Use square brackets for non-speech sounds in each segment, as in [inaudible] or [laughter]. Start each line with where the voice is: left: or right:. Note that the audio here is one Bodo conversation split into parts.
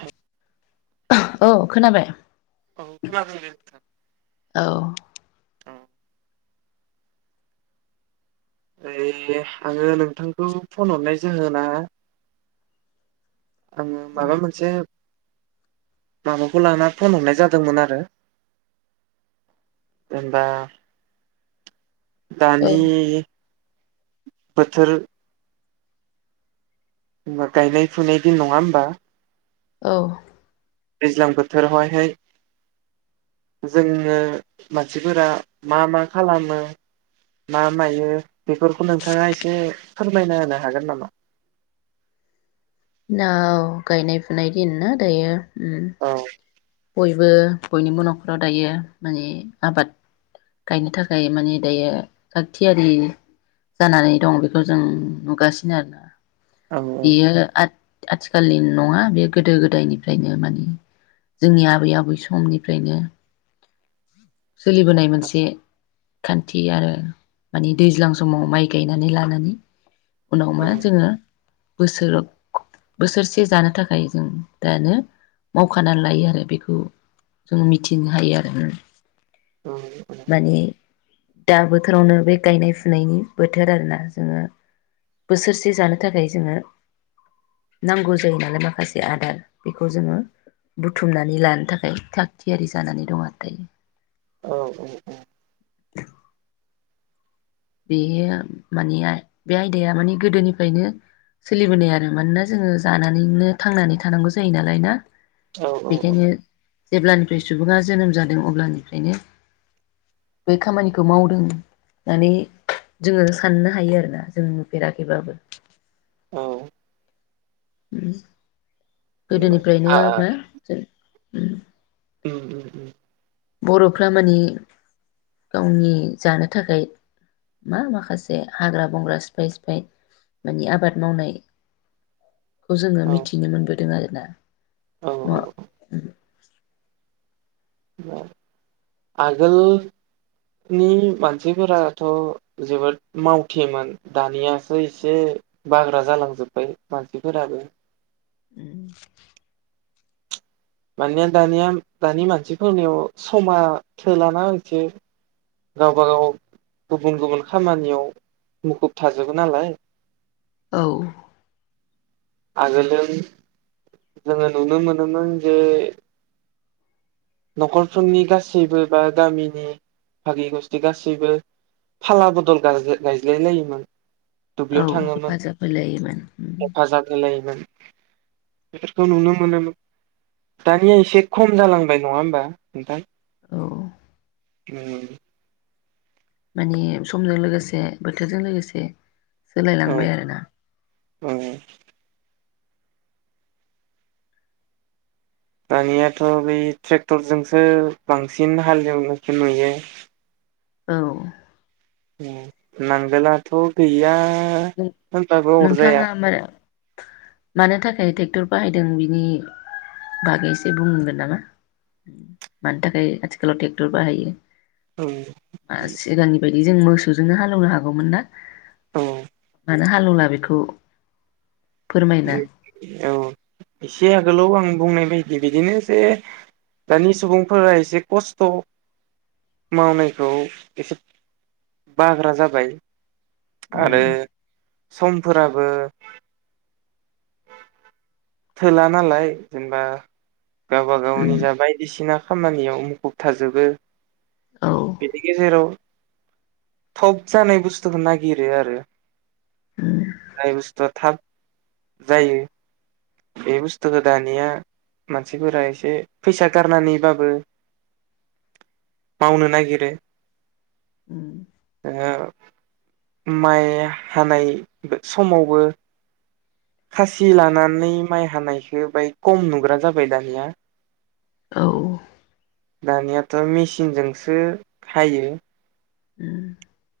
right: हेल'
left: औ खोनाबाय।
right: खोनादों दे नोंथां।
left: औ।
right: [unintelligible] आङो नोंथांखौ फन हरनाय जाहोना आंङो माबा मोनसे माबाखौ लानानै फन हरनाय जादोंमोन आरो जेनेबा
left: औ
right: दानि बोथोर। होनबाथाय गायनाय फुनाय दिन नङा होमबा।
left: औ।
right: दैज्लां बोथोरावहायहाय जोङो मानसिफोरा मा मा खालामो मा मायो बेफोरखौ नोंथाङा एसे फोरमायना होनो हागोन नामा।
left: [unintelligible] गायनाय फुनाय दिन ना दायो उम
right: औ।
left: बयबो बयनिबो न'खराव दायो माने आबाद गायनो थाखाय माने दायो थाग थियारि जानानै दं बेखौ जों नुगासिनो आरोना।
right: औ
left: बियो आत आथिखालनि नङा बे गोदो गोदायनिफ्रायनो माने जोंनि आबै आबै समनिफ्रायनो सोलिबोनाय मोनसे खान्थि आरो माने दैज्लां समाव माइ गायनानै लानानै। उनाव
right: औ
left: मा जोङो। बोसोराव बोसोरसे जानो थाखाय जों दानो मावखाना लायो आरो बेखौ जों मिथिनो हायो आरो होम
right: ओ ओ
left: दा बोथोरावनो बे गायनाय फुनायनि बोथोर आरोना जोङो बोसोरसे जानो थाखाय जोङो नांगौ जायो नालाय माखासे आदार बेखौ जोङो बुथुमनानै लानो थाखाय थाग थियारि जानानै दं आरो दायो।
right: औ औ औ।
left: बेयो माने आय बे आयदाया माने गोदोनिफ्रायनो सोलिबोनाय आरो मानोना जोङो जानानैनो थांनानै थानांगौ जायो नालाय ना?
right: औ औ औ।
left: बेखायनो जेब्लानिफ्राय सुबुङा जोनोम जादों अब्लानिफ्रायनो बै खामानिखौ मावदों होनानै जोङो साननो हायो आरो ना जों नुफेराखैबाबो।
right: औ।
left: उम गोदोनिफ्रायनो
right: औ
left: मा जों? उम।
right: [unintelligible]
left: बर'फ्रा माने गावनि जानो थाखाय मा माखासे हाग्रा बंग्रा सिफाय सिफाय माने आबाद मावनाय खौ जोङो
right: औ
left: मिथिनो मोनबोदों आरो। दा।
right: औ
left: [unintelligible]
right: [unintelligible] आगोलनि मानसिफोराथ' जोबोद मावथिमोन दानियासो एसे बाग्रा जालांजोबबाय मानसिफोरा।
left: उम
right: मानिया दानिया दानि मानसिफोरनियाव समा थोलाना एसे गावबागाव गुबुन गुबुन खामानियाव मुखुब थाजोबो नालाय।
left: औ।
right: आगोलजों जोङो नुनो मोनोमोन जे न'खरफोरनि गासैबो बा गामिनि भागि गस्थि गासैबो फाला बदल गायज्लाय गायज्लाय लायोमोन।
left: औ
right: दुब्लियाव थाङोमोन
left: हेफाजाब होलायोमोन उम।
right: लायोमोन बेफोरखौ नुनो मोनोमोन दानिया एसे खम जालांबाय नङा होमबा नोंथां?
left: औ।
right: उम
left: माने समजों लोगोसे बोथोरजों लोगोसे सोलायलांबाय आरोना।
right: ओ ओ। दानियाथ' बै ट्रेक्टरजोंसो बांसिन हालेवनायखो नुयो।
left: औ।
right: उम नांगोलाथ' गैया। होनबाबो अरजाया।
left: नोंथाङा मारै मानो थाखाय ट्रेक्टर बाहायदों बिनि बागै एसे बुंगोन नामा मानो थाखाय आथिखालाव ट्रेक्टर बाहायो?
right: औ
left: आ सिगांनि बायदि जों मोसौ जोंनो हालेवनो हागौमोन ना।
right: औ।
left: मानो हालेवला बेखौ? फोरमायना
right: औ एसे आगोलाव आं बुंनाय बायदि बिदिनो जे दानि सुबुंफोरा एसे खस्थ' मावनायखौ एसे बाग्रा जाबाय। आरो
left: उम
right: समफोराबो थोला नालाय जेनेबा गावब गावनि
left: उम
right: जा बायदिसिना खामानियाव मुखुब थाजोबो।
left: औ
right: बेनि गेजेराव थब जानाय बुस्थुखौ नागिरो आरो।
left: उम
right: जाय बुस्थुआ थाब जायो बे बुस्थुखौ दानिया मानसिफोरा एसे फैसा गारनानैबाबो मावनो नागिरो।
left: उम
right: ओ माइ हानाय समावबो खासि लानानै माइ हानायखौ बाय खम नुग्रा जाबाय दानिया।
left: औ।
right: दानियाथ' मेचिनजोंसो हायो।
left: [inaudible]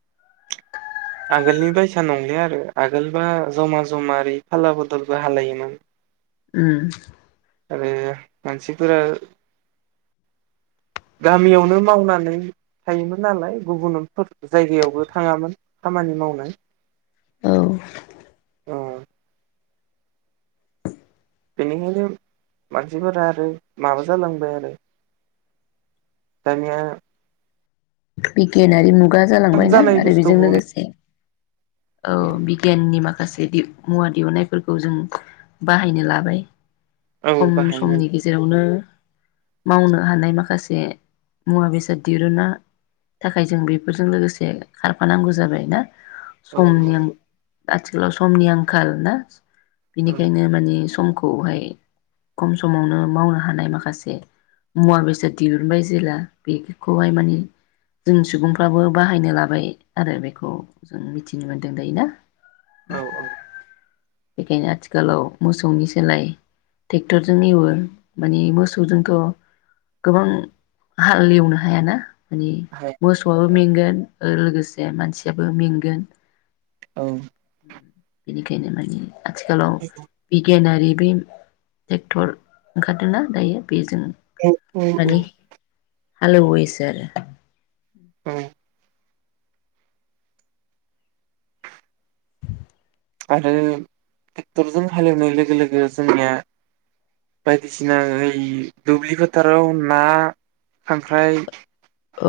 right: आगोलनि बायसा नंलिया आरो आगोलबा जमा जमा ओरै फाला बदलबो हालायोमोन।
left: उम।
right: आरो मानसिफोरा गामियावनो मावनानै थायोमोन नालाय गुबुनफोर जायगायावबो थाङामोन खामानि मावनो
left: औ
right: बेनिखायनो मानसिफोरा आरो माबा जालांबाय आरो दानिया
left: बिगियानारि मुं गा
right: थाब
left: जालांबायना
right: जानाय
left: आरो बेजों
right: बुस्थुखौ
left: लोगोसे औ बिगियाननि मा माखासे मुवा दिहुनन्नायफोरखौ जों बाहायनो लाबाय
right: औ
left: खम
right: बाहायनो
left: समनि गेजेरावनो मावनो हानाय माखासे मुवा बेसाद दिरुना थाखाय जों बेफोरजों लोगोसे खारफानांगौ जाबाय ना
right: औ
left: सम आथिखालाव समनि आंखाल ना?
right: औ
left: बिनिखायनो माने सम खौहाय खम समावनो मावनो हानाय माखासे मुवा बेसाद दिहुनबाय जेब्ला बेखौहाय माने जों सुबुंफ्राबो बाहायनो लाबाय आरो बेखौ जों मिथिनो मोन्दों दायो ना?
right: औ औ
left: बेखायनो आथिखालाव मोसौनि सोलाय ट्रेक्टरजों एवो माने मोसौजोंथ' गोबां हाल एवनो हायाना माने
right: हाया
left: मोसौआबो
right: औ
left: मेंगोन लोगोसे मानसियाबो मेंगोन
right: औ।
left: बेनिखायनो मानि। आथिखालाव बिगियानारि। बे ट्रेक्टर ओंखारदोंना दायो बेजों।
right: [inaudible]
left: हालेवो ओसे आरो
right: औ। आरो ट्रेक्टरजों हालेवनाय लोगो लोगो जोंनिया बायदिसिना ओइ दुब्लि फोथाराव ना खांख्राइ,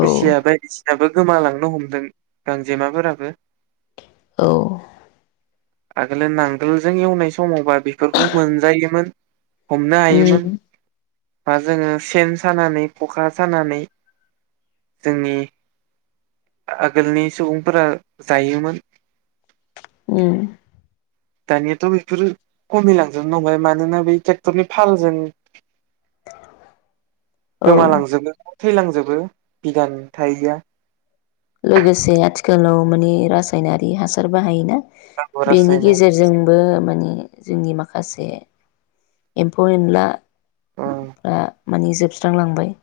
left: औ
right: बायदिसिनाबो। गोमालांनो हमदों गांजेमाफोराबो।
left: औ।
right: आगोलो नांगोलजों एवनाय समावबा बेफोरखौ मोनजायोमोन। हमनो
left: उम
right: हायोमोन। बा जोङो सेन सानानै खखा सानानै जोंनि आगोलनि सुबुंफोरा जायोमोन।
left: उम।
right: दानियाथ' बेफोरो खमिलांजोबनो हबाय मानोना बै ट्रेक्टरनि फालजों।
left: औ
right: गोमालांजोबो। थैलांजोबो बिगान थाया।
left: लोगोसे आथिखालाव माने रासायनारि हासार बाहायोना। बेनि
right: रासायनारि
left: गेजेरजोंबो माने। जोंनि माखासे। एमफौ एनला।
right: औ
left: ओ माने जोबस्रांलांबाय।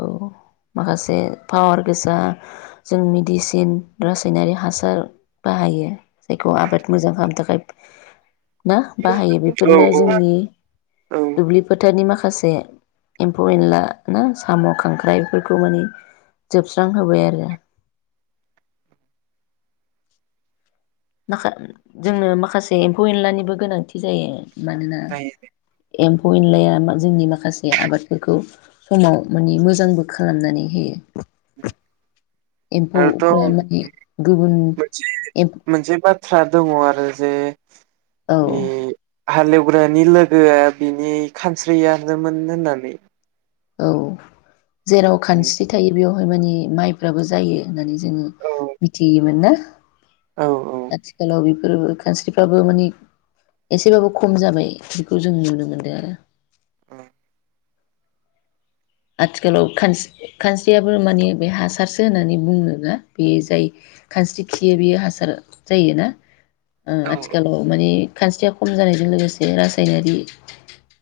left: औ माखासे पावार गोसा जों मेडिसिन रासायनारि हासार बाहायो जायखौ आबाद मोजां खालामनो थाखाय ना। बाहायो
right: औ
left: बेफोरनो
right: औ
left: जोंनि
right: औ
left: दुब्लि फोथारनि माखासे। माखासे एम्फौ एनला ना, साम', खांख्राइफोरखौ माने। जोबस्रां होबाय आरो। माखा जोंनो माखासे एम्फौ एनलानिबो गोनांथि जायो। मानोना।
right: जायो
left: एम्फौ एनलाया जोंनि माखासे आबादफोरखौ समाव मानि मोजांबो खालामनानै होयो।
right: आरोथ'
left: एम्फौफोरा माने गुबुन।
right: मोनसे मोनसे बाथ्रा दङ आरो जे।
left: औ
right: बे हालेव। [inaudible]
left: औ। जेराव खानस्रि थायो बेयाव। मानि माइफ्राबो जायो होननानै जों जोङो
right: औ
left: मिथियोमोन ना।
right: औ
left: [unintelligible] आथिखालाव बेफो गो खानस्रिफ्राबो मानि एसेबाबो खम जाबाय बेखौ जों नुनो मोनदों आरो।
right: ओं।
left: आथिखालाव खान खानस्रियाबो मानि बे हासारसो होननानै बुङोना बेयो जाय खानस्रि खियो बेयो हासार जायोना। ओ
right: औ
left: आथिखालाव मानि खानस्रिया खम जानायजों लोगोसे रासायनारि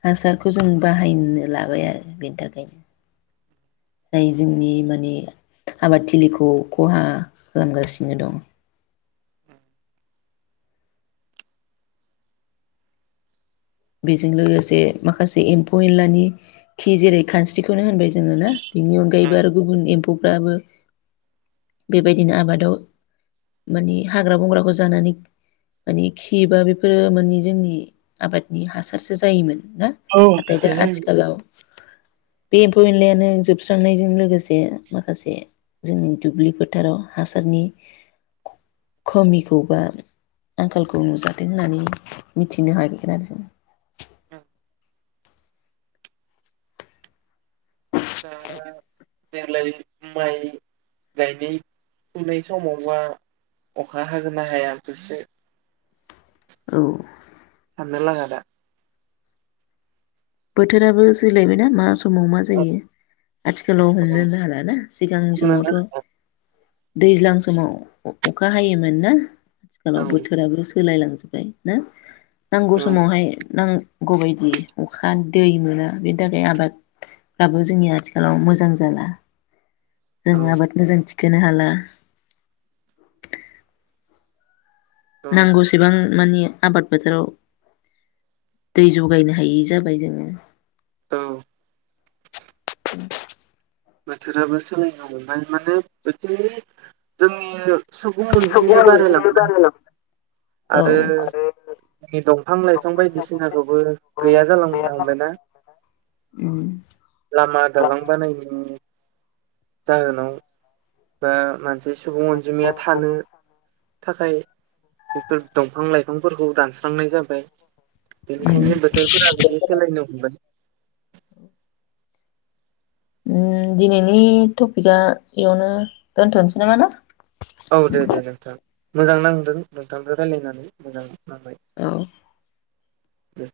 left: हासारखौ जों बाहायनो लाबाय आरो बेनि थाखायनो। जाय जोंनि माने आबादथिलिखौ खहा खालामगासिनो दं। बेजों लोगोसे माखासे एम्फौ एनलानि खि जेरै खानस्रिखौनो होनबाय जोङो ना बेनि अनगायैबो आरो गुबुन एम्फौफ्राबो बेबायदिनो आबादाव माने हाग्रा बंग्राखौ जानानै माने खि बा बेफोरो माने जोंनि आबाद। नि हासारसो जायोमोन।
right: औ
left: दा
right: आसार जायोमोन।
left: आथिखालाव बे एम्फौ एनलायानो जोबस्रांनायजों लोगोसे माखासे जोंनि दुब्लि फोथाराव हासारनि खमिखौ बा आंखालखौ नुजाथों होननानै मिथिनो हागोन आरो जों
right: ओं दा देग्लाय माइ गायनाय फुनाय समावबा अखा हागोन ना हायाखोसो?
left: औ।
right: साननो लागा दा
left: बोथोराबो सोलायबाय ना मा सम समाव मा
right: औ
left: जायो आथिखालाव
right: औ
left: हमनो नो हालाना सिगां समावथ'। दैज्लां समाव अखा हायोमोन ना? आथिखालाव
right: औ
left: बोथोराबो सो सोलाय लांजोबबाय ना। नांगौ
right: औ
left: समावहाय नां गौबायदि अखा दै मोना बेनि थाखाय आबादफ्राबो जोंनि आथिखालाव मोजां जाला जोंङो आबाद
right: औ
left: मोजां थि खोनो हाला नांगौसेबां मानि आबाद फोथोराव दै जगायनो हायै जाबाय जोङो
right: औ
left: [unintelligible]
right: बोथोराबो सोलायनो हमबाय माने बोथोरनि जोंनि ओ सुबुं अनजिनाया बारायलांबाय
left: औ
right: आरो जोंनि दंफां लाइफां बायदिसिनाखौबो गैया जालांनो हमबाय ना
left: उम
right: लामा दालां बानायनायनि जाहोनाव बा मान मोनसे सुबुं अनजिमाया थानो थाखाय बेफोर दंफां लाइफांफोरखौ दानस्रांनाय जाबाय ओमफ्राय
left: उम
right: बेनिखायनो बोथोरफोरा बिदि सोलायनो हमबाय
left: दिनैनि टपिकआ बेयावनो दोनथ'नोसै नामा ना
right: औ दे दे नोंथां मोजां नांदों नोंथांजों रायज्लायनानै मोजां
left: औ
right: बे